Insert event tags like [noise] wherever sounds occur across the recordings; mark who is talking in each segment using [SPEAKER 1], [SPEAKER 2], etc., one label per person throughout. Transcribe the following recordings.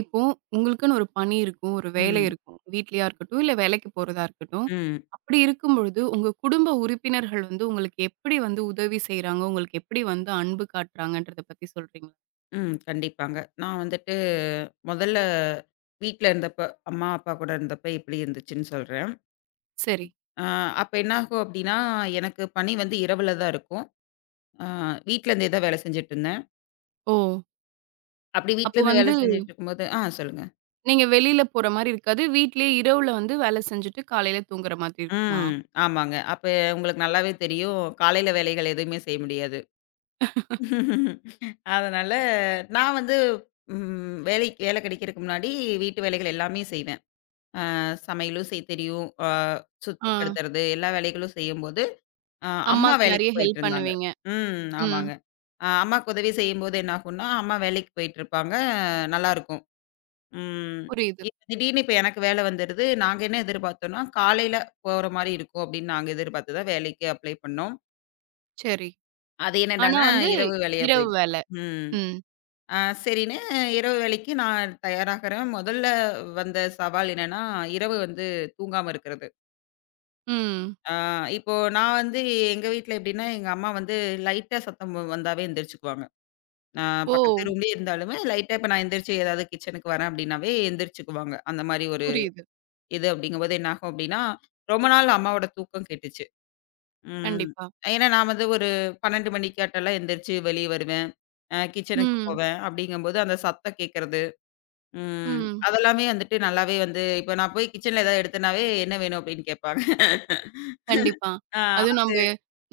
[SPEAKER 1] இப்போ உங்களுக்குன்னு ஒரு பணி இருக்கும். ஒரு வேலை
[SPEAKER 2] ம்.
[SPEAKER 1] இருக்கும். வீட்லயா இருக்கட்டும், இல்ல வேலைக்கு போறதா இருக்கட்டும்.
[SPEAKER 2] ம்.
[SPEAKER 1] அப்படி இருக்கும் பொழுது, உங்க குடும்ப உறுப்பினர்கள் வந்து உங்களுக்கு எப்படி வந்து உதவி செய்றாங்க? உங்களுக்கு எப்படி வந்து அன்பு காட்டுறாங்கன்றத பத்தி சொல்றீங்களா?
[SPEAKER 2] ம். கண்டிப்பாங்க. நான் வந்துட்டு முதல்ல வீட்ல இருந்தப்ப, அம்மா, அப்பா கூட இருந்தப்ப எப்படி இருந்துச்சுன்னு சொல்றேன்.
[SPEAKER 1] சரி.
[SPEAKER 2] அ அப்ப என்னாகும் அப்படின்னா, எனக்கு பணி வந்து இரவுல தான் இருக்கும். அ வீட்லேருந்தே தான் வேலை செஞ்சுட்டுருந்தேன்.
[SPEAKER 1] ஓ!
[SPEAKER 2] அப்படி
[SPEAKER 1] அப்போ
[SPEAKER 2] வீட்லேருந்து வேலை
[SPEAKER 1] வந்து
[SPEAKER 2] செஞ்சுட்டு இருக்கும்போது ஆ சொல்லுங்க.
[SPEAKER 1] நீங்க வெளியில போற மாரி இருக்காது. வீட்லயே இரவுல வந்து வேலை செஞ்சுட்டு காலையில தூங்குற மாதிரி இருக்குமா?
[SPEAKER 2] ம். ஆமாங்க. அப்ப உங்களுக்கு நல்லாவே தெரியும், காலையில வேலைகள் எதுவுமே செய்ய முடியாது. [laughs] அதனால நான் வந்து வேலை வேலை கிடைக்கிறதுக்கு முன்னாடி வீட்டு வேலைகள் எல்லாமே செய்வேன். சமையலும் செய்ய தெரியும்.
[SPEAKER 1] ஆ.
[SPEAKER 2] சுத்தப்படுத்துறது எல்லா வேலைகளும் செய்யும்போது, அ அம்மா
[SPEAKER 1] அம்மாக்கு
[SPEAKER 2] வேலைக்கு
[SPEAKER 1] நெறைய ஹெல்ப்
[SPEAKER 2] போயிட்டுருந்தாங்க.
[SPEAKER 1] பண்ணுவீங்க.
[SPEAKER 2] ம்.
[SPEAKER 1] ம்.
[SPEAKER 2] ஆமாங்க. அம்மாக்கு உதவி செய்யும்போது என்ன ஆகும்னா, அம்மா வேலைக்கு போயிட்டுருப்பாங்க. நல்லாருக்கும். ம்.
[SPEAKER 1] புரியுது.
[SPEAKER 2] இப்ப திடீர்னு இப்ப எனக்கு வேலை வந்துருது. நாங்க என்ன எதிர்பார்த்தோம்னா, காலையில போற மாரி இருக்கும் அப்படின்னு நாங்க எதிர்பார்த்து தான் வேலைக்கு அப்ளை பண்ணோம்.
[SPEAKER 1] சரி.
[SPEAKER 2] அது
[SPEAKER 1] ஆனா
[SPEAKER 2] என்னடான்னா,
[SPEAKER 1] வந்து
[SPEAKER 2] இரவு வேலையா
[SPEAKER 1] இரவு
[SPEAKER 2] போயிடுச்சு.
[SPEAKER 1] வேலை.
[SPEAKER 2] ம்.
[SPEAKER 1] ம்.
[SPEAKER 2] சரின்னு இரவு வேலைக்கு நான் தயாராகுறேன். முதல்ல வந்த சவால் என்னன்னா, இரவு வந்து தூங்காம இருக்கிறது.
[SPEAKER 1] ம்.
[SPEAKER 2] ஆ இப்போ நான் வந்து எங்க வீட்ல எப்படின்னா, எங்க அம்மா வந்து லைட்டா சத்தம் வந்தாவே எந்திரிச்சுக்குவாங்க. நான்
[SPEAKER 1] ஓ!
[SPEAKER 2] பக்கத்து ரூம்லயே இருந்தாலுமே லைட்டா இப்ப நான் எந்திரிச்சு ஏதாவது கிச்சனுக்கு வரேன் அப்படின்னாவே எந்திரிச்சுக்குவாங்க. அந்த மாரி ஒரு
[SPEAKER 1] புரியுது.
[SPEAKER 2] இது அப்படிங்கும்போது என்ன ஆகும் அப்படின்னா, ரொம்ப நாள் அம்மாவோட தூக்கம் கெட்டுச்சு. ம்.
[SPEAKER 1] கண்டிப்பா.
[SPEAKER 2] ஏன்னா நான் வந்து ஒரு 12 மணிக்காட்டெல்லாம் எந்திரிச்சு வெளிய வருவேன். கிச்சனுக்கு
[SPEAKER 1] ம்.
[SPEAKER 2] போவேன். அப்படிங்கும்போது அந்த சத்தம் கேட்கறது, ம்
[SPEAKER 1] ம்.
[SPEAKER 2] அதெல்லாமே வந்துட்டு நல்லாவே வந்து இப்ப நான் போய் கிச்சன்ல ஏதாவது எடுத்தேனாவே, "என்ன வேணும்?" அப்படின்னு கேட்பாங்க.
[SPEAKER 1] கண்டிப்பா.
[SPEAKER 2] [laughs] ஆ.
[SPEAKER 1] அதுவும் நம்ப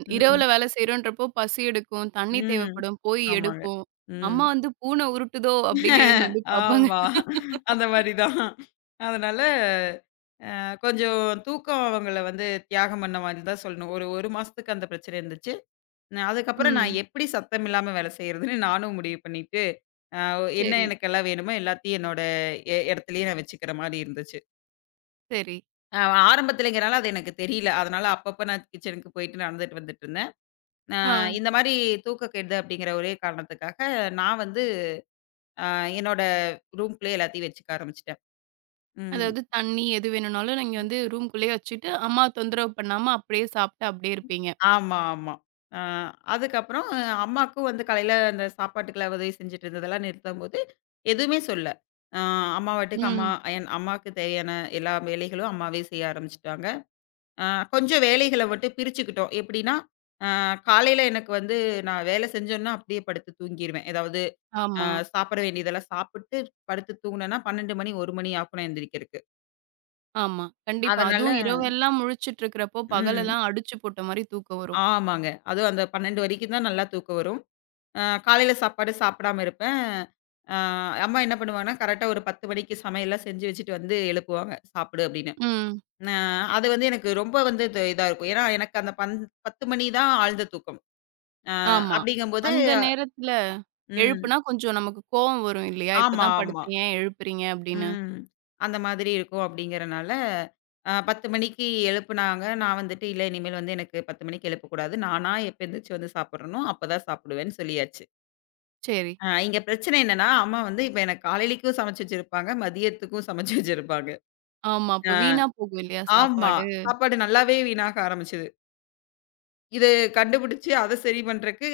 [SPEAKER 2] ம்.
[SPEAKER 1] இரவுல வேலை செய்றோன்றப்போ பசி எடுக்கும், தண்ணி
[SPEAKER 2] ம்.
[SPEAKER 1] தேவைப்படும், போய்
[SPEAKER 2] ஆமாங்க.
[SPEAKER 1] எடுப்போம்.
[SPEAKER 2] ம்.
[SPEAKER 1] அம்மா வந்து பூனை உருட்டுதோ! அப்படின்னு எழுந்து வந்து பார்ப்பாங்க.
[SPEAKER 2] ஆமா. அந்த மாரி தான். அதனால கொஞ்சம் தூக்கம் அவங்கள வந்து தியாகம் பண்ண மாரி தான் சொல்லணும். ஒரு 1 மாசத்துக்கு அந்த பிரச்சனை இருந்துச்சு. நான் அதுக்கப்புறம் நான்
[SPEAKER 1] ம்.
[SPEAKER 2] எப்படி சத்தம் இல்லாம வேலை செய்றதுன்னு நானும் முடிவு பண்ணிட்டு, அ என்ன
[SPEAKER 1] சரி,
[SPEAKER 2] எனக்கெல்லாம் வேணுமோ எல்லாத்தையும் என்னோட இடத்துலயே நான் வச்சுக்கிற மாரி இருந்துச்சு.
[SPEAKER 1] சரி.
[SPEAKER 2] அ ஆரம்பத்துலங்கிறனால அது எனக்கு தெரியல. அதனால அப்பப்ப நான் கிச்சனுக்கு போயிட்டு நடந்துட்டு வந்துட்டு இருந்தேன். அ
[SPEAKER 1] ஆ.
[SPEAKER 2] இந்த மாரி தூக்கக்கேடுது அப்படிங்கிற ஒரே காரணத்துக்காக நான் வந்து ஆ என்னோட ரூம்குள்ளயே எல்லாத்தையும் வச்சுக்க ஆரம்பிச்சுட்டேன். ம்.
[SPEAKER 1] அதாவது தண்ணி எது வேணும்னாலும் நீங்க வந்து ரூம்குள்ளேயே வச்சுட்டு, அம்மா தொந்தரவு பண்ணாம அப்படியே சாப்பிட்டு அப்படியே இருப்பீங்க.
[SPEAKER 2] ஆமா, ஆமா. அ அதுக்கப்புறம் அம்மாக்கும் வந்து காலையில அந்த சாப்பாட்டுக்கெல்லாம் உதவி செஞ்சுட்டு இருந்ததெல்லாம் நிறுத்தம்போது, எதுவுமே சொல்லல. அ அம்மா பாட்டுக்கு அம்மா
[SPEAKER 1] ம்.
[SPEAKER 2] என் அம்மாவுக்கு தேவையான எல்லா வேலைகளும் அம்மாவே செய்ய ஆரம்பிச்சுட்டாங்க. அ கொஞ்சம் வேலைகள மட்டும் பிரிச்சுக்கிட்டோம். எப்படின்னா, அ காலையில எனக்கு வந்து நான் வேலை செஞ்சோன்னா அப்படியே படுத்து தூங்கிருவேன். ஏதாவது அ
[SPEAKER 1] ஆமா,
[SPEAKER 2] சாப்பிட வேண்டியதெல்லாம் சாப்பிட்டு படுத்து தூங்குனேன்னா 12 மணி, 1 மணி ஆகும் நான் எந்திரிக்கிறதுக்கு.
[SPEAKER 1] ஆமா. கண்டிப்பா.
[SPEAKER 2] அதனால
[SPEAKER 1] அதுவும் இரவெல்லாம் முழிச்சுட்டு இருக்கிறப்போ,
[SPEAKER 2] ம்.
[SPEAKER 1] பகலெல்லாம் அடிச்சு போட்ட மாரி தூக்கம் வரும்.
[SPEAKER 2] ஆமாங்க. அதுவும் அந்த 12 வரைக்கும் தான் நல்லா தூக்கம் வரும். காலையில சாப்பாடு சாப்பிடாம இருப்பேன். அ அம்மா என்ன பண்ணுவாங்கன்னா, கரெக்ட்டா ஒரு 10 மணிக்கு சமையல்லாம் செஞ்சு வச்சுட்டு வந்து எழுப்புவாங்க, "சாப்பிடு" அப்படின்னு.
[SPEAKER 1] ம்.
[SPEAKER 2] அ அது வந்து எனக்கு ரொம்ப வந்து இது இதா இருக்கும். ஏன்னா, எனக்கு அந்த 10 மணி தான் ஆழ்ந்த தூக்கம். அ
[SPEAKER 1] ஆமா.
[SPEAKER 2] அப்படிங்கும்போது
[SPEAKER 1] அந்த நேரத்துல
[SPEAKER 2] ம்.
[SPEAKER 1] எழுப்புனா கொஞ்சம் நமக்கு கோவம் வரும் இல்லையா?
[SPEAKER 2] ஆமா,
[SPEAKER 1] இப்பதான்
[SPEAKER 2] ஆமா.
[SPEAKER 1] படுத்தேன் ஏன் எழுப்புறீங்க அப்படின்னு.
[SPEAKER 2] ம். அந்த மாதிரி இருக்கும் அப்படிங்கிறனால, 10 மணிக்கு எழுப்புனாங்க. நான் வந்துட்டு, "இல்ல இனிமேல் வந்து எனக்கு 10 மணிக்கு எழுப்பக்கூடாது. நானா எப்ப எந்திரிச்சு வந்து சாப்பிடுறனோ, அப்பதான் சாப்பிடுவேன்னு" சொல்லியாச்சு.
[SPEAKER 1] சரி.
[SPEAKER 2] இங்க பிரச்சனை என்னன்னா, அம்மா வந்து இப்ப எனக்கு காலையிலக்கும் சமைச்சு வச்சிருப்பாங்க. மதியத்துக்கும் சமைச்சு வச்சிருப்பாங்க.
[SPEAKER 1] ஆமா. அப்ப
[SPEAKER 2] ஆ
[SPEAKER 1] வீணா போகும் இல்லையா
[SPEAKER 2] ஆமா.
[SPEAKER 1] சாப்பாடு?
[SPEAKER 2] சாப்பாடு நல்லாவே வீணாக ஆரம்பிச்சது. இது கண்டுபிடிச்சு அத சரி பண்றக்கு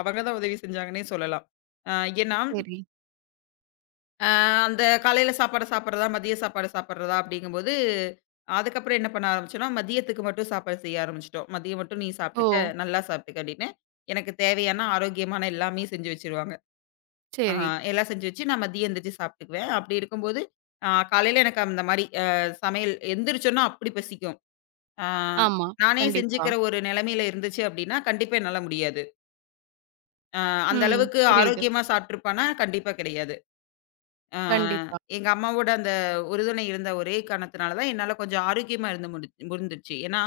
[SPEAKER 2] அவங்க தான் உதவி செஞ்சாங்கன்னே சொல்லலாம். ஆ ஏன்னா,
[SPEAKER 1] சரி.
[SPEAKER 2] ஆ அந்த காலையில சாப்பாட சாப்பிடுறதா, மதிய சாப்பாடு சாப்பிடுறதா அப்படிங்கும்போது, அதுக்கப்புறம் என்ன பண்ண ஆரம்பிச்சோம்னா, மதியத்துக்கு மட்டும் சாப்பாடு செய்ய ஆரம்பிச்சுட்டோம். "மதியம் மட்டும் நீ
[SPEAKER 1] ஓ!
[SPEAKER 2] சாப்பிட்டுக்க, நல்லா சாப்பிட்டுக்க" அப்படின்னு. எனக்கு தேவையான ஆரோக்கியமான எல்லாமே செஞ்சு வச்சுருவாங்க. ஆ
[SPEAKER 1] சரி.
[SPEAKER 2] எல்லாம் செஞ்சு வச்சு நான் மதியம் எந்திரிச்சு சாப்பிட்டுக்குவேன். அப்படி இருக்கும்போது, காலையில எனக்கு அந்த மாரி சமையல் எந்திரிச்சோன்னா அப்படி பசிக்கும். ஆ
[SPEAKER 1] ஆமா.
[SPEAKER 2] நானே
[SPEAKER 1] கண்டிப்பா.
[SPEAKER 2] செஞ்சுக்கிற ஒரு நிலைமையில இருந்துச்சு அப்படின்னா, கண்டிப்பா என்னால முடியாது. அ அந்த
[SPEAKER 1] ம்.
[SPEAKER 2] அளவுக்கு
[SPEAKER 1] புரியுது.
[SPEAKER 2] ஆரோக்கியமா சாப்பிட்டுருப்பான்னா, கண்டிப்பா கிடையாது. ஆ
[SPEAKER 1] கண்டிப்பா.
[SPEAKER 2] எங்க அம்மாவோட அந்த உறுதுணை இருந்த ஒரே காரணத்தினால தான் என்னால கொஞ்சம் ஆரோக்கியமா இருந்து முடிந்துச்சு. ஏன்னா,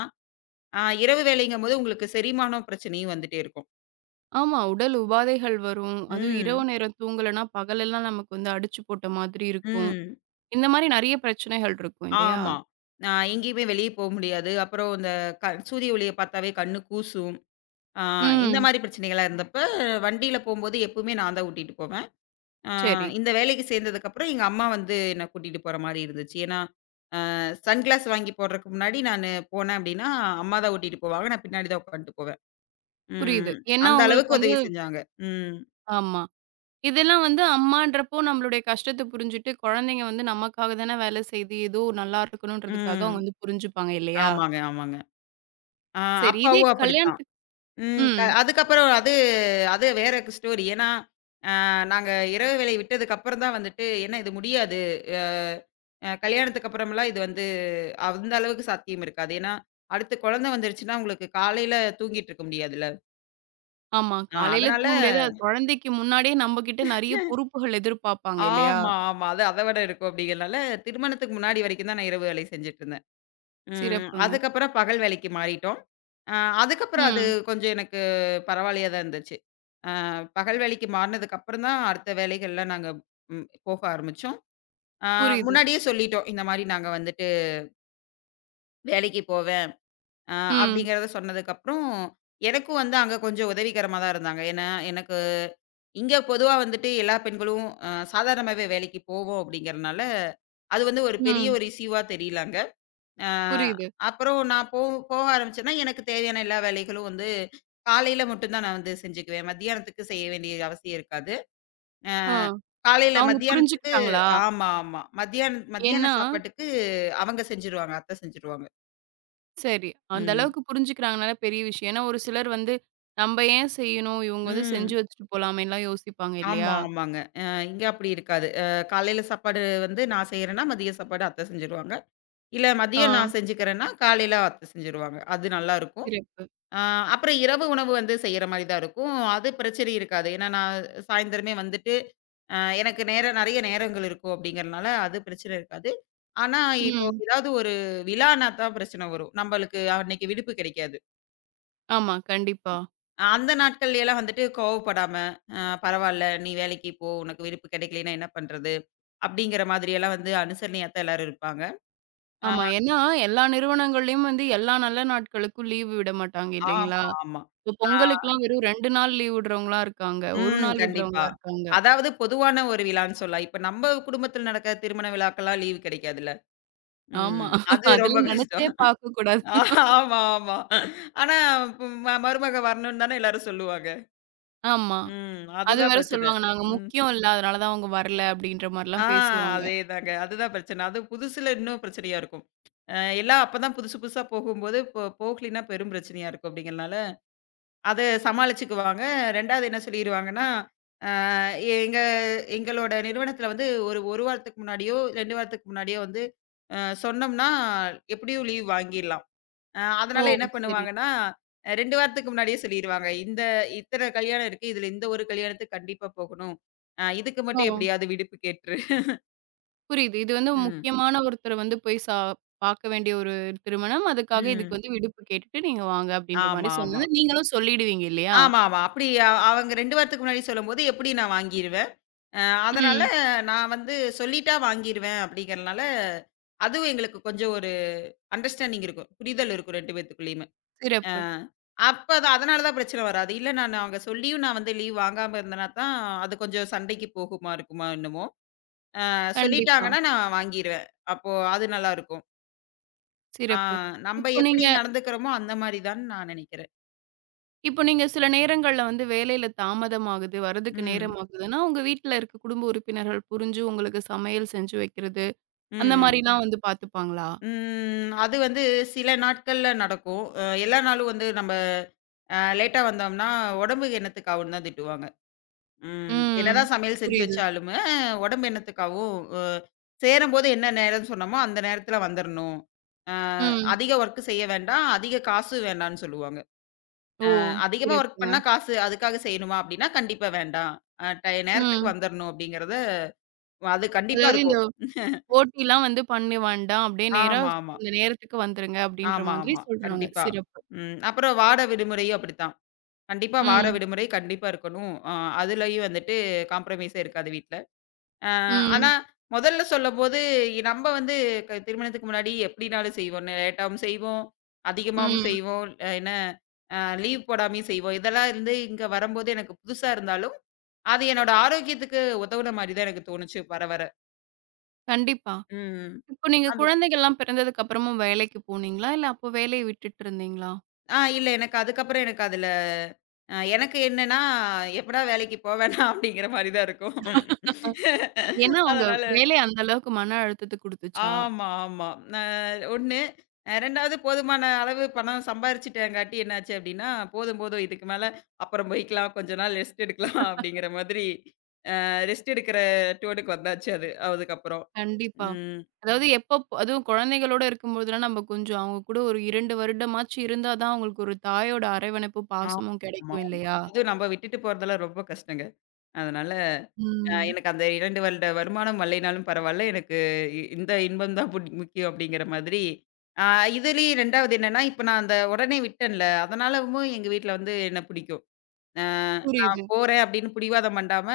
[SPEAKER 2] இரவு வேலைங்கும்போது உங்களுக்கு செரிமானம் பிரச்சனையும் வந்துட்டே இருக்கும்.
[SPEAKER 1] ஆமா. உடல் உபாதைகள் வரும். அதுவும் இரவு
[SPEAKER 2] ம்.
[SPEAKER 1] நேரம் தூங்கலன்னா பகலெல்லாம் நமக்கு வந்து அடிச்சு போட்ட மாதிரி இருக்கும்.
[SPEAKER 2] ம்.
[SPEAKER 1] இந்த மாரி நெறைய பிரச்சனைகள் இருக்கும் இல்லையா?
[SPEAKER 2] ஆமா. எங்கேயுமே வெளிய போ முடியாது. அப்புறம் இந்த சூரிய ஒளிய பார்த்தாவே கண்ணு கூசும். அ இந்த
[SPEAKER 1] ம்.
[SPEAKER 2] மாரி பிரச்சனைகள்லாம் இருந்தப்ப, வண்டியில போம்போது எப்பவுமே நான் தான் ஓட்டிட்டு போவேன். அ
[SPEAKER 1] சரி.
[SPEAKER 2] இந்த வேலைக்கு சேர்ந்ததுக்கப்புறம் எங்க அம்மா வந்து என்ன கூட்டிட்டு போற மாரி இருந்துச்சு. ஏன்னா, அ சன்கிளாஸ் வாங்கி போடுறதுக்கு முன்னாடி நானு போனேன் அப்படின்னா, அம்மா தான் ஓட்டிட்டு போவாங்க. நான் பின்னாடி தான் உட்காந்துட்டு போவேன்.
[SPEAKER 1] புரியுது.
[SPEAKER 2] ம்.
[SPEAKER 1] ஏன்னா
[SPEAKER 2] அந்த
[SPEAKER 1] உங்களுக்கு
[SPEAKER 2] அளவுக்கு
[SPEAKER 1] வந்து
[SPEAKER 2] உதவி செஞ்சாங்க. ம்.
[SPEAKER 1] ஆமா. இதெல்லாம் வந்து அம்மான்றப்போ நம்மளுடைய கஷ்டத்த புரிஞ்சுட்டு, குழந்தைங்க வந்து நமக்காக தான வேலை செய்யுது. ஏதோ நல்லா இருக்கணுன்றதுக்காக அவங்க
[SPEAKER 2] ம்.
[SPEAKER 1] வந்து புரிஞ்சுப்பாங்க இல்லையா?
[SPEAKER 2] ஆமாங்க, ஆமாங்க. அ
[SPEAKER 1] சரி இதே
[SPEAKER 2] அப்பாவும் அப்படித்தான்.
[SPEAKER 1] கல்யாணத்துக்கு
[SPEAKER 2] ம்.
[SPEAKER 1] ம்.
[SPEAKER 2] அதுக்கப்புறம் அது அது வேற ஸ்டோரி. ஏன்னா நாங்க இரவு வேலை விட்டதுக்கு அப்புறம் தான் வந்துட்டு, "ஏன்னா இது முடியாது. அ அ கல்யாணத்துக்கு அப்புறம்லாம் இது வந்து அந்த அளவுக்கு சாத்தியம் இருக்காது." ஏன்னா, அடுத்து குழந்தை வந்துருச்சுன்னா, உங்களுக்கு காலையில தூங்கிட்டு இருக்க முடியாதுல்ல.
[SPEAKER 1] ஆமா. காலையில
[SPEAKER 2] அதனால
[SPEAKER 1] தூங்க முடியாது. அது குழந்தைக்கு முன்னாடியே நம்மகிட்ட நெறைய பொறுப்புகள் எதிர்பார்ப்பாங்க இல்லையா?
[SPEAKER 2] ஆமா, ஆமா. அது அத விட இருக்கும் அப்படிங்கிறனால, திருமணத்துக்கு முன்னாடி வரைக்கும் தான் நான் இரவு வேலை செஞ்சுட்டு இருந்தேன். ம்.
[SPEAKER 1] சிறப்புங்க.
[SPEAKER 2] அதுக்கப்புறம் பகல் வேலைக்கு மாறிட்டோம். அ அதுக்கப்புறம் அது
[SPEAKER 1] ம்.
[SPEAKER 2] கொஞ்சம் எனக்கு பரவாயில்லையா தான் இருந்துச்சு. அ பகல் வேலைக்கு மாறுனதுக்கு அப்புறம் தான் அடுத்த வேலைகள்லாம் நாங்க போக ஆரம்பிச்சோம். ஆ
[SPEAKER 1] புரியுது.
[SPEAKER 2] முன்னாடியே சொல்லிட்டோம். இந்த மாரி நாங்க வந்துட்டு வேலைக்கு போவேன். அ
[SPEAKER 1] ம்.
[SPEAKER 2] அப்படிங்கிறத சொன்னதுக்கப்புறம், எனக்கும் வந்து அங்க கொஞ்சம் உதவிகரமா தான் இருந்தாங்க. ஏன்னா, எனக்கு இங்க பொதுவா வந்துட்டு எல்லா பெண்களும் சாதாரணமாவே வேலைக்கு போவோம் அப்படிங்கிறனால, அது வந்து ஒரு பெரிய
[SPEAKER 1] ம்.
[SPEAKER 2] ஒரு இஷ்யூவா தெரியல அங்க. அ
[SPEAKER 1] புரியுது.
[SPEAKER 2] அப்புறம் நான் போக ஆரம்பிச்சேன்னா, எனக்கு தேவையான எல்லா வேலைகளும் வந்து காலையில மட்டும் தான் நான் வந்து செஞ்சுக்குவேன். மத்தியானத்துக்கு செய்ய வேண்டிய அவசியம் இருக்காது. அ
[SPEAKER 1] ஆ.
[SPEAKER 2] காலையில
[SPEAKER 1] அவங்க
[SPEAKER 2] மத்தியானத்துக்கு
[SPEAKER 1] புரிஞ்சுக்கிட்டாங்களா?
[SPEAKER 2] ஆமா, ஆமா. மத்தியான மத்தியான
[SPEAKER 1] ஏன்னா
[SPEAKER 2] சாப்பாட்டுக்கு அவங்க செஞ்சுருவாங்க. அத்தை செஞ்சுருவாங்க.
[SPEAKER 1] சரி. அந்த
[SPEAKER 2] ம்.
[SPEAKER 1] அளவுக்கு புரிஞ்சுக்கிறாங்கனால பெரிய விஷயம். ஏன்னா ஒரு சிலர் வந்து, "நம்ப ஏன் செய்யணும்? இவங்க வந்து
[SPEAKER 2] ம்.
[SPEAKER 1] செஞ்சு வச்சுட்டு போலாமேன்லாம்" யோசிப்பாங்க
[SPEAKER 2] ஆமா,
[SPEAKER 1] இல்லையா?
[SPEAKER 2] ஆமாங்க. இங்க அப்படி இருக்காது. காலையில சாப்பாடு வந்து நான் செய்யறேன்னா, மதிய சாப்பாடு அத்தை செஞ்சுருவாங்க. இல்ல மதியம்
[SPEAKER 1] ஆ.
[SPEAKER 2] நான் செஞ்சுக்கிறேன்னா, காலையில அத்தை செஞ்சுருவாங்க. அது நல்லாருக்கும்.
[SPEAKER 1] சிறப்பு.
[SPEAKER 2] ஆ, அப்புறம் இரவு உணவு வந்து செய்யற மாரி தான் இருக்கும். அது பிரச்சனை இருக்காது. ஏன்னா, நான் சாயந்தரமே வந்துட்டு, அ எனக்கு நேரம் நெறைய நேரங்கள் இருக்கும் அப்படிங்கிறனால அது பிரச்சனை இருக்காது. ஆனா, இப்போ
[SPEAKER 1] ம்.
[SPEAKER 2] ஏதாவது ஒரு விழான்னா தான் பிரச்சனை வரும். நம்மளுக்கு அன்னைக்கு விடுப்பு கிடைக்காது.
[SPEAKER 1] ஆமா, கண்டிப்பா.
[SPEAKER 2] அந்த நாட்கள்லயெல்லாம் வந்துட்டு கோவப்படாம, அ "பரவால்ல, நீ வேலைக்கு போ. உனக்கு விடுப்பு கிடைக்கலைன்னா என்ன பண்றது?" அப்படிங்கிற மாதிரியெல்லாம் வந்து அனுசரணையா தான் எல்லாரும் இருப்பாங்க. அ
[SPEAKER 1] ஆமா. ஏன்னா, எல்லா நிறுவனங்கள்லயும் வந்து எல்லா நல்ல நாட்களுக்கும் லீவு விட மாட்டாங்க இல்லைங்களா?
[SPEAKER 2] ஆமா, ஆமா.
[SPEAKER 1] இப்போ
[SPEAKER 2] அ
[SPEAKER 1] பொங்கலுக்குலாம் வெறும் 2 நாள் லீவ் விடுறவங்கலாம் இருக்காங்க. 1
[SPEAKER 2] ம்.
[SPEAKER 1] நாள்
[SPEAKER 2] கண்டிப்பா.
[SPEAKER 1] விடுறவங்களா இருக்காங்க.
[SPEAKER 2] அதாவது பொதுவான ஒரு விழான்னு சொல்லலாம். இப்ப நம்ம குடும்பத்துல நடக்கிற திருமண விழாக்கெல்லாம் லீவ் கிடைக்காதுல்ல.
[SPEAKER 1] ஆமா.
[SPEAKER 2] ம். அது ரொம்ப
[SPEAKER 1] அதெல்லாம் நெனச்சே
[SPEAKER 2] கஷ்டம்.
[SPEAKER 1] பார்க்கக்கூடாது.
[SPEAKER 2] ஆ- ஆமா, ஆமா. ஆனா ப- ம மருமக வரணும்னு தானே எல்லாரும் சொல்லுவாங்க.
[SPEAKER 1] ஆமா.
[SPEAKER 2] ம்.
[SPEAKER 1] அது
[SPEAKER 2] அதுதான்
[SPEAKER 1] வேற
[SPEAKER 2] பிரச்சனை.
[SPEAKER 1] சொல்லுவாங்க. நாங்க
[SPEAKER 2] ம்.
[SPEAKER 1] முக்கியம் இல்ல. அதனால தான் அவங்க வரல அப்படின்ற
[SPEAKER 2] ஆ
[SPEAKER 1] மாரிலாம் பேசுவாங்க.
[SPEAKER 2] அதேதாங்க. அதுதான் பிரச்சனை. அதுவும் புதுசுல இன்னும் பிரச்சனையா இருக்கும். அ எல்லாம் அப்பதான் புதுசு புதுசா போகும்போது, போகலின்னா பெரும் பிரச்சனையா இருக்கும் அப்படிங்கிறனால, அத சமாளிச்சுக்குவாங்க. 2வது என்ன சொல்லிருவாங்கன்னா அ எங்க எங்களோட நிறுவனத்தில வந்து ஒரு 1 வாரத்துக்கு முன்னாடியோ, 2 வாரத்துக்கு முன்னாடியோ வந்து சொன்னோம்னா, எப்படியும் லீவ் வாங்கிர்லாம்.
[SPEAKER 1] ஓ!
[SPEAKER 2] அதனால என்ன
[SPEAKER 1] சரி.
[SPEAKER 2] பண்ணுவாங்கன்னா, 2 வாரத்துக்கு முன்னாடியே சொல்லிருவாங்க. இந்த இத்தனை கல்யாணம் இருக்கு. இதுல இந்த ஒரு கல்யாணத்துக்கு கண்டிப்பா போகணும். இதுக்கு
[SPEAKER 1] ஓ!
[SPEAKER 2] மட்டும் எப்படியாவது விடுப்பு கேட்டுரு.
[SPEAKER 1] புரியுது. இது வந்து
[SPEAKER 2] ம்.
[SPEAKER 1] முக்கியமான ஒருத்தர வந்து போய் பார்க்க வேண்டிய ஒரு திருமணம். அதுக்காக இதுக்கு
[SPEAKER 2] ம்.
[SPEAKER 1] வந்து விடுப்பு கேட்டுட்டு நீங்க வாங்க அப்படின்ற மாரி
[SPEAKER 2] ஆமா, ஆமா.
[SPEAKER 1] சொன்னது. நீங்களும் சொல்லிடுவீங்க இல்லையா?
[SPEAKER 2] ஆமா, ஆமா. அப்படி அவங்க 2 வாரத்துக்கு முன்னாடி சொல்லும்போது எப்படி நான் வாங்கிருவேன். அ அதனால
[SPEAKER 1] ம்.
[SPEAKER 2] நான் வந்து சொல்லிட்டா வாங்கிருவேன் அப்படிங்கிறனால, அதுவும் எங்களுக்கு கொஞ்சம் ஒரு அண்டர்ஸ்டாண்டிங் இருக்கும். புரிதல் இருக்கும் 2 பேத்துக்குள்ளயுமே. அ
[SPEAKER 1] சிறப்பு.
[SPEAKER 2] அப்ப அதனால தான் பிரச்சனை வராது. இல்ல நான் அவங்க சொல்லியும் நான் வந்து லீவ் வாங்காம இருந்தேன்னா தான், அது கொஞ்சம் சண்டைக்கு போகுமா, இருக்குமா என்னமோ.
[SPEAKER 1] கண்டிப்பா.
[SPEAKER 2] சொல்லிட்டாங்கன்னா நான் வாங்கிருவேன். அப்போ அது நல்லாருக்கும். ஆ
[SPEAKER 1] சிறப்பு.
[SPEAKER 2] நம்ப
[SPEAKER 1] இப்போ
[SPEAKER 2] எப்படி
[SPEAKER 1] நீங்க
[SPEAKER 2] நடந்துக்கிறோமோ அந்த மாரி தான்னு நான் நெனைக்கிறேன்.
[SPEAKER 1] இப்போ நீங்க சில நேரங்கள்ல வந்து வேலையில தாமதமாகுது, வரதுக்கு
[SPEAKER 2] ம்.
[SPEAKER 1] நேரமாகுதுன்னா, உங்க வீட்ல இருக்க குடும்ப உறுப்பினர்கள் புரிஞ்சு உங்களுக்கு சமையல் செஞ்சு வைக்கிறது,
[SPEAKER 2] ம்,
[SPEAKER 1] அந்த
[SPEAKER 2] ம்.
[SPEAKER 1] மாரிலாம் வந்து பார்த்துப்பாங்களா?
[SPEAKER 2] ம். அது வந்து சில நாட்கள்ல நடக்கும். எல்லா நாளும் வந்து நம்ப லேட்டா வந்தோம்னா, "உடம்புக்கு என்னத்துக்கு ஆவுன்னு" தான் திட்டுவாங்க. ம்.
[SPEAKER 1] ம்.
[SPEAKER 2] என்னதான் சமையல் செஞ்சு
[SPEAKER 1] புரியுது.
[SPEAKER 2] வச்சாலுமே, உடம்பு என்னத்துக்காகும், சேரும்போது என்ன நேரம்னு சொன்னோமோ, அந்த நேரத்துல வந்துரணும். அ
[SPEAKER 1] ம்.
[SPEAKER 2] அதிக வொர்க் செய்ய வேண்டாம், அதிக காசு வேண்டான்னு சொல்லுவாங்க.
[SPEAKER 1] ஓ!
[SPEAKER 2] அதிகமா வொர்க்
[SPEAKER 1] சிறப்புங்க.
[SPEAKER 2] பண்ணா காசு அதுக்காக செய்யணுமா அப்டின்னா, கண்டிப்பா வேண்டாம். டை நேரத்துக்கு
[SPEAKER 1] ம்.
[SPEAKER 2] வந்துரணும் அப்டிங்கிறது அது கண்டிப்பா
[SPEAKER 1] அதாவது இந்த
[SPEAKER 2] இருக்கும்.
[SPEAKER 1] ஓட்டிலாம் வந்து பண்ண வேண்டாம். அப்படியே நேரா
[SPEAKER 2] ஆமா, ஆமா.
[SPEAKER 1] இந்த நேரத்துக்கு வந்துருங்க அப்படின்ற
[SPEAKER 2] ஆமா,
[SPEAKER 1] மாதிரி
[SPEAKER 2] ஆமா.
[SPEAKER 1] சொல்றாங்க.
[SPEAKER 2] கண்டிப்பா.
[SPEAKER 1] சிறப்பு.
[SPEAKER 2] ம். அப்புறம் வார விடுமுறையும் அப்படித்தான். கண்டிப்பா வார
[SPEAKER 1] ம்.
[SPEAKER 2] விடுமுறை கண்டிப்பா இருக்கணும். அதுலயும் வந்துட்டு காம்ப்ரமைஸே இருக்காது வீட்ல. ஆ, ஆனா,
[SPEAKER 1] ம்.
[SPEAKER 2] முதல்ல சொல்லம்போது நம்ம வந்து திருமணத்துக்கு முன்னாடி எப்படினாலும் செய்வோம். லேட்டாவும் செய்வோம், அதிகமாவும்
[SPEAKER 1] ம்.
[SPEAKER 2] செய்வோம். என்ன லீவ் போடாமயும் செய்வோம். இதெல்லாம் இருந்து இங்க வரம்போது எனக்கு புதுசா இருந்தாலும், அது என்னோட ஆரோக்கியத்துக்கு உதவுன மாரி தான் எனக்கு தோணுச்சு வர வர.
[SPEAKER 1] கண்டிப்பா.
[SPEAKER 2] ம்.
[SPEAKER 1] இப்போ நீங்க
[SPEAKER 2] அது
[SPEAKER 1] குழந்தைகள்லாம் பிறந்ததுக்கு அப்புறமும் வேலைக்கு போனீங்களா? இல்ல அப்போ வேலைய விட்டுட்டு இருந்தீங்களா?
[SPEAKER 2] இல்ல எனக்கு அதுக்கப்புறம் எனக்கு அதுல எனக்கு என்னன்னா, எப்படா வேலைக்கு போவேனா அப்படிங்கிற மாரி தான் இருக்கும். [laughs] ம்.
[SPEAKER 1] ஏன்னா உங்க
[SPEAKER 2] அதனால
[SPEAKER 1] வேலை அந்த அளவுக்கு மன அழுத்தத்த குடுத்துச்சா?
[SPEAKER 2] ஆமா, ஆமா. அ 1 2வது போதுமான அளவு பணம் சம்பாரிச்சுட்டேங்காட்டி என்னாச்சு அப்டின்னா, போதும், போதும் இதுக்கு மேல அப்புறம் போய்க்கலாம். கொஞ்ச நாள் ரெஸ்ட் எடுக்கலாம் [laughs] அப்படிங்கிற மாதிரி ரெஸ்ட் எடுக்கிற டோனுக்கு வந்தாச்சு அது. அதுக்கப்புறம்.
[SPEAKER 1] கண்டிப்பா.
[SPEAKER 2] ம்.
[SPEAKER 1] அதாவது எப்பப் அதுவும் குழந்தைகளோட இருக்கும்போதெல்லாம் நம்ம கொஞ்சம் அவங்க கூட ஒரு 2 வருடமாச்சு இருந்தா தான் அவங்களுக்கு ஒரு தாயோட அரவணைப்பும்,
[SPEAKER 2] ஆமா,
[SPEAKER 1] பாசமும்
[SPEAKER 2] ஆமா,
[SPEAKER 1] கெடைக்கும்
[SPEAKER 2] ஆமா.
[SPEAKER 1] இல்லையா?
[SPEAKER 2] அதுவும் நம்ம விட்டுட்டு போறதெல்லாம் ரொம்ப கஷ்டங்க. அதனால
[SPEAKER 1] ம்.
[SPEAKER 2] எனக்கு அந்த 2 வருட வருமானம் வரலைனாலும் பரவால்ல. எனக்கு இந்த இன்பம் தான் புட் முக்கியம் அப்படிங்கிற மாதிரி. ஆ இதுலயும் 2வது என்னன்னா, இப்ப நான் அந்த உடனே விட்டேன்ல, அதனாலவும் எங்க வீட்ல வந்து என்ன பிடிக்கும். அ நான்
[SPEAKER 1] புரியுது.
[SPEAKER 2] போறேன் அப்படின்னு பிடிவாதம் பண்ணாம,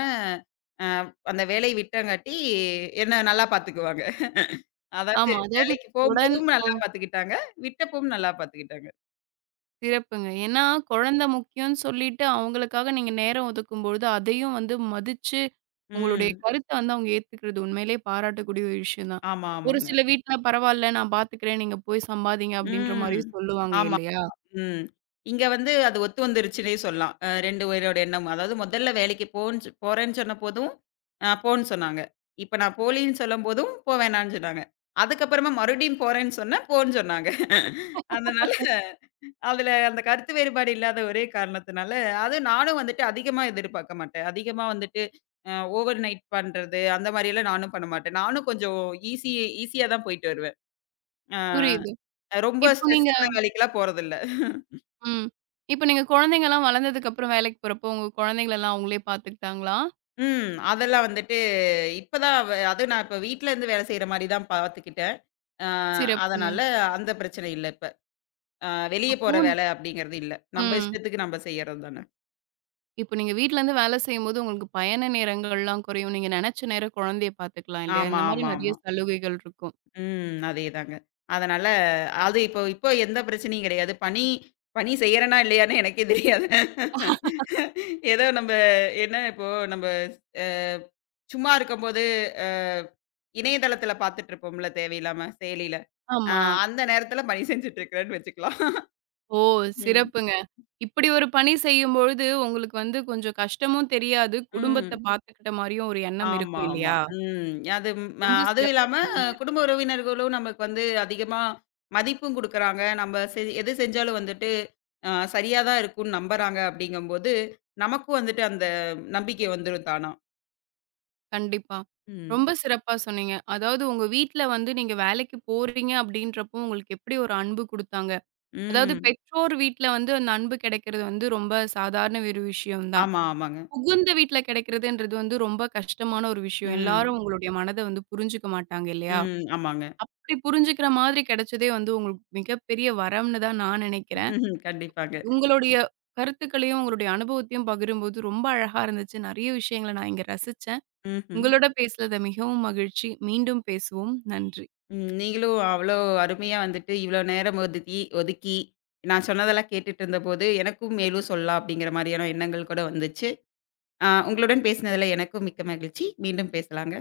[SPEAKER 2] அ அந்த வேலைய விட்டங்காட்டி என்ன நல்லா பார்த்துக்குவாங்க. அதாவது
[SPEAKER 1] ஆமா. அதாவது
[SPEAKER 2] வேலைக்கு
[SPEAKER 1] உடன்
[SPEAKER 2] போம்போதும் நல்லா
[SPEAKER 1] கொள்
[SPEAKER 2] பார்த்துக்கிட்டாங்க. விட்டப்பவும் நல்லா பார்த்துக்கிட்டாங்க.
[SPEAKER 1] சிறப்புங்க. ஏன்னா குழந்தை முக்கியம்னு சொல்லிட்டு அவங்களுக்காக நீங்க நேரம் ஒதுக்கும்பொழுது, அதையும் வந்து மதிச்சு உங்களுடைய
[SPEAKER 2] ம்.
[SPEAKER 1] கருத்த வந்து அவங்க ஏத்துக்கிறது உண்மையிலேயே பாராட்டக்கூடிய ஒரு விஷயம் தான்.
[SPEAKER 2] ஆமா,
[SPEAKER 1] ஒரு
[SPEAKER 2] ஆமாங்க.
[SPEAKER 1] சில வீட்ல பரவால்ல நான் பார்த்துக்கிறேன். நீங்க போய் சம்பாதிங்க அப்படின்ற
[SPEAKER 2] ம்.
[SPEAKER 1] மாரியும் சொல்லுவாங்க
[SPEAKER 2] ஆமா.
[SPEAKER 1] இல்லையா?
[SPEAKER 2] ம். இங்க வந்து அது ஒத்து வந்துருச்சுன்னே சொல்லலாம். 2 பேரோட எண்ணமும். அதாவது முதல்ல வேலைக்கு போறேன்னு சொன்ன போதும், போன்னு சொன்னாங்க. இப்ப நான் போலின்னு சொல்லும்போதும், போ வேணான்னு சொன்னாங்க. அதுக்கப்புறமா மறுபடியும் போறேன்னு சொன்னேன், போன்னு சொன்னாங்க. அதனால அதுல அந்த கருத்து வேறுபாடு இல்லாத ஒரே காரணத்தினால, அதுவும் நானும் வந்துட்டு அதிகமா எதிர்பார்க்க மாட்டேன். அதிகமா வந்துட்டு அ ஓவர் நைட் பண்றது, அந்த மாரியெல்லாம் நானும் பண்ண மாட்டேன். நானும் கொஞ்சம் ஈஸி ஈஸியா தான் போயிட்டு வருவேன். அ
[SPEAKER 1] புரியுது.
[SPEAKER 2] ரொம்ப
[SPEAKER 1] இப்போ நீங்க
[SPEAKER 2] ஸ்ட்ரெஸ்ஸான வேலைக்கெல்லாம் போறதில்ல.
[SPEAKER 1] ம். இப்போ நீங்க குழந்தைங்கலாம் வளர்ந்ததுக்கு அப்புறம் வேலைக்கு போறப்போ, உங்க குழந்தைங்களலாம் அவங்களே பார்த்துக்கிட்டாங்களா?
[SPEAKER 2] ம். அதெல்லாம் வந்துட்டு இப்ப தான் அதுவும் நான் இப்ப வீட்ல இருந்து வேலை செய்ற மாரி தான் பார்த்துக்கிட்டேன். அ
[SPEAKER 1] சிறப்புங்க.
[SPEAKER 2] அதனால அந்த பிரச்சனை இல்ல இப்ப. அ வெளிய போற
[SPEAKER 1] அப்போ
[SPEAKER 2] வேலை அப்படிங்கிறது இல்ல. நம்ப
[SPEAKER 1] ம்.
[SPEAKER 2] இஷ்டத்துக்கு நம்ப செய்யறது தானே.
[SPEAKER 1] இப்போ நீங்க வீட்லருந்து வேலை செய்யும்போது உங்களுக்கு பயண நேரங்கள்லாம் குறையும். நீங்க நெனச்ச நேரம் குழந்தைய பார்த்துக்கலாம் இல்லையா?
[SPEAKER 2] ஆமா,
[SPEAKER 1] இந்த மாரி
[SPEAKER 2] ஆமா,
[SPEAKER 1] நெறைய
[SPEAKER 2] ஆமா.
[SPEAKER 1] சலுகைகள் இருக்கும்.
[SPEAKER 2] ம். அதேதாங்க. அதனால அது இப்போ இப்போ எந்த பிரச்சனையும் கிடையாது. பணி பணி செய்யறேனா இல்லையான்னு எனக்கே தெரியாது. ஏதோ நம்ப என்ன இப்போ நம்ப அ சும்மா இருக்கும்போது அ இணையதளத்தில பார்த்துட்டுருப்போம்ல தேவையில்லாம செயலில. அ
[SPEAKER 1] ஆமா.
[SPEAKER 2] அந்த நேரத்தில பணி செஞ்சுட்டு இருக்கிறேன்னு வச்சுக்கலாம்.
[SPEAKER 1] ஓ!
[SPEAKER 2] ம்.
[SPEAKER 1] சிறப்புங்க. இப்படி ஒரு பணி செய்யும்பொழுது, உங்களுக்கு வந்து கொஞ்சம் கஷ்டமும் தெரியாது, குடும்பத்த
[SPEAKER 2] ம்.
[SPEAKER 1] பார்த்துக்கிட்ட மாரியும் ஒரு எண்ணம்
[SPEAKER 2] ஆமா,
[SPEAKER 1] இருக்கும்
[SPEAKER 2] ஆமா.
[SPEAKER 1] இல்லையா?
[SPEAKER 2] ம். அது ம்
[SPEAKER 1] ரொம்ப
[SPEAKER 2] அதுவும்
[SPEAKER 1] சிறப்பா
[SPEAKER 2] இல்லாம
[SPEAKER 1] சொன்னீங்க.
[SPEAKER 2] குடும்ப உறவினர்களும் நமக்கு வந்து அதிகமா மதிப்பும் குடுக்குறாங்க. நம்ம எது செஞ்சாலும் வந்துட்டு சரியா தான் இருக்கும்னு நம்புறாங்க அப்படிங்கும்போது, நமக்கும் வந்துட்டு அந்த நம்பிக்கை வந்துரும் தானா.
[SPEAKER 1] கண்டிப்பா.
[SPEAKER 2] ம்.
[SPEAKER 1] ரொம்ப சிறப்பா சொன்னீங்க. அதாவது உங்க வீட்ல வந்து நீங்க வேலைக்கு போறீங்க அப்படின்றப்போ, உங்களுக்கு எப்படி ஒரு அன்பு குடுத்தாங்க. அதாவது
[SPEAKER 2] ம்.
[SPEAKER 1] பெற்றோர் வீட்ல வந்து அந்த அன்பு கிடைக்கிறது வந்து ரொம்ப சாதாரண ஒரு விஷயம் தான்.
[SPEAKER 2] ஆமா, ஆமாங்க.
[SPEAKER 1] புகுந்த வீட்ல கிடைக்கிறதுன்றது வந்து ரொம்ப கஷ்டமான ஒரு விஷயம்.
[SPEAKER 2] ம்.
[SPEAKER 1] எல்லாரும் உங்களுடைய மனத வந்து புரிஞ்சுக்க மாட்டாங்க இல்லையா?
[SPEAKER 2] ம். ஆமாங்க.
[SPEAKER 1] அப்படி புரிஞ்சுக்கிற மாதிரி கிடைச்சதே வந்து உங்களுக்கு மிகப்பெரிய வரம்னு தான் நான் நினைக்கிறேன்.
[SPEAKER 2] ம் கண்டிப்பாங்க.
[SPEAKER 1] உங்களுடைய கருத்துக்களையும், உங்களுடைய அனுபவத்தையும் பகிரும்போது ரொம்ப அழகா இருந்துச்சு. நிறைய விஷயங்கள நான் இங்க ரசிச்சேன்.
[SPEAKER 2] ம்ஹ்ம். ம்.
[SPEAKER 1] உங்களோட பேசுனது மிகவும் மகிழ்ச்சி. மீண்டும் பேசுவோம். நன்றி.
[SPEAKER 2] ம், நீங்களும் அவ்வளோ அருமையா வந்துட்டு இவ்வளோ நேரம் ஒதுக்கி ஒதுக்கி நான் சொன்னதெல்லாம் கேட்டுட்டு இருந்தபோது, எனக்கும் மேலும் சொல்லலாம் அப்படிங்கிற மாரியான எண்ணங்கள் கூட வந்துச்சு. உங்களுடன் பேசினதுல எனக்கும் மிக்க மகிழ்ச்சி. மீண்டும் பேசலாங்க.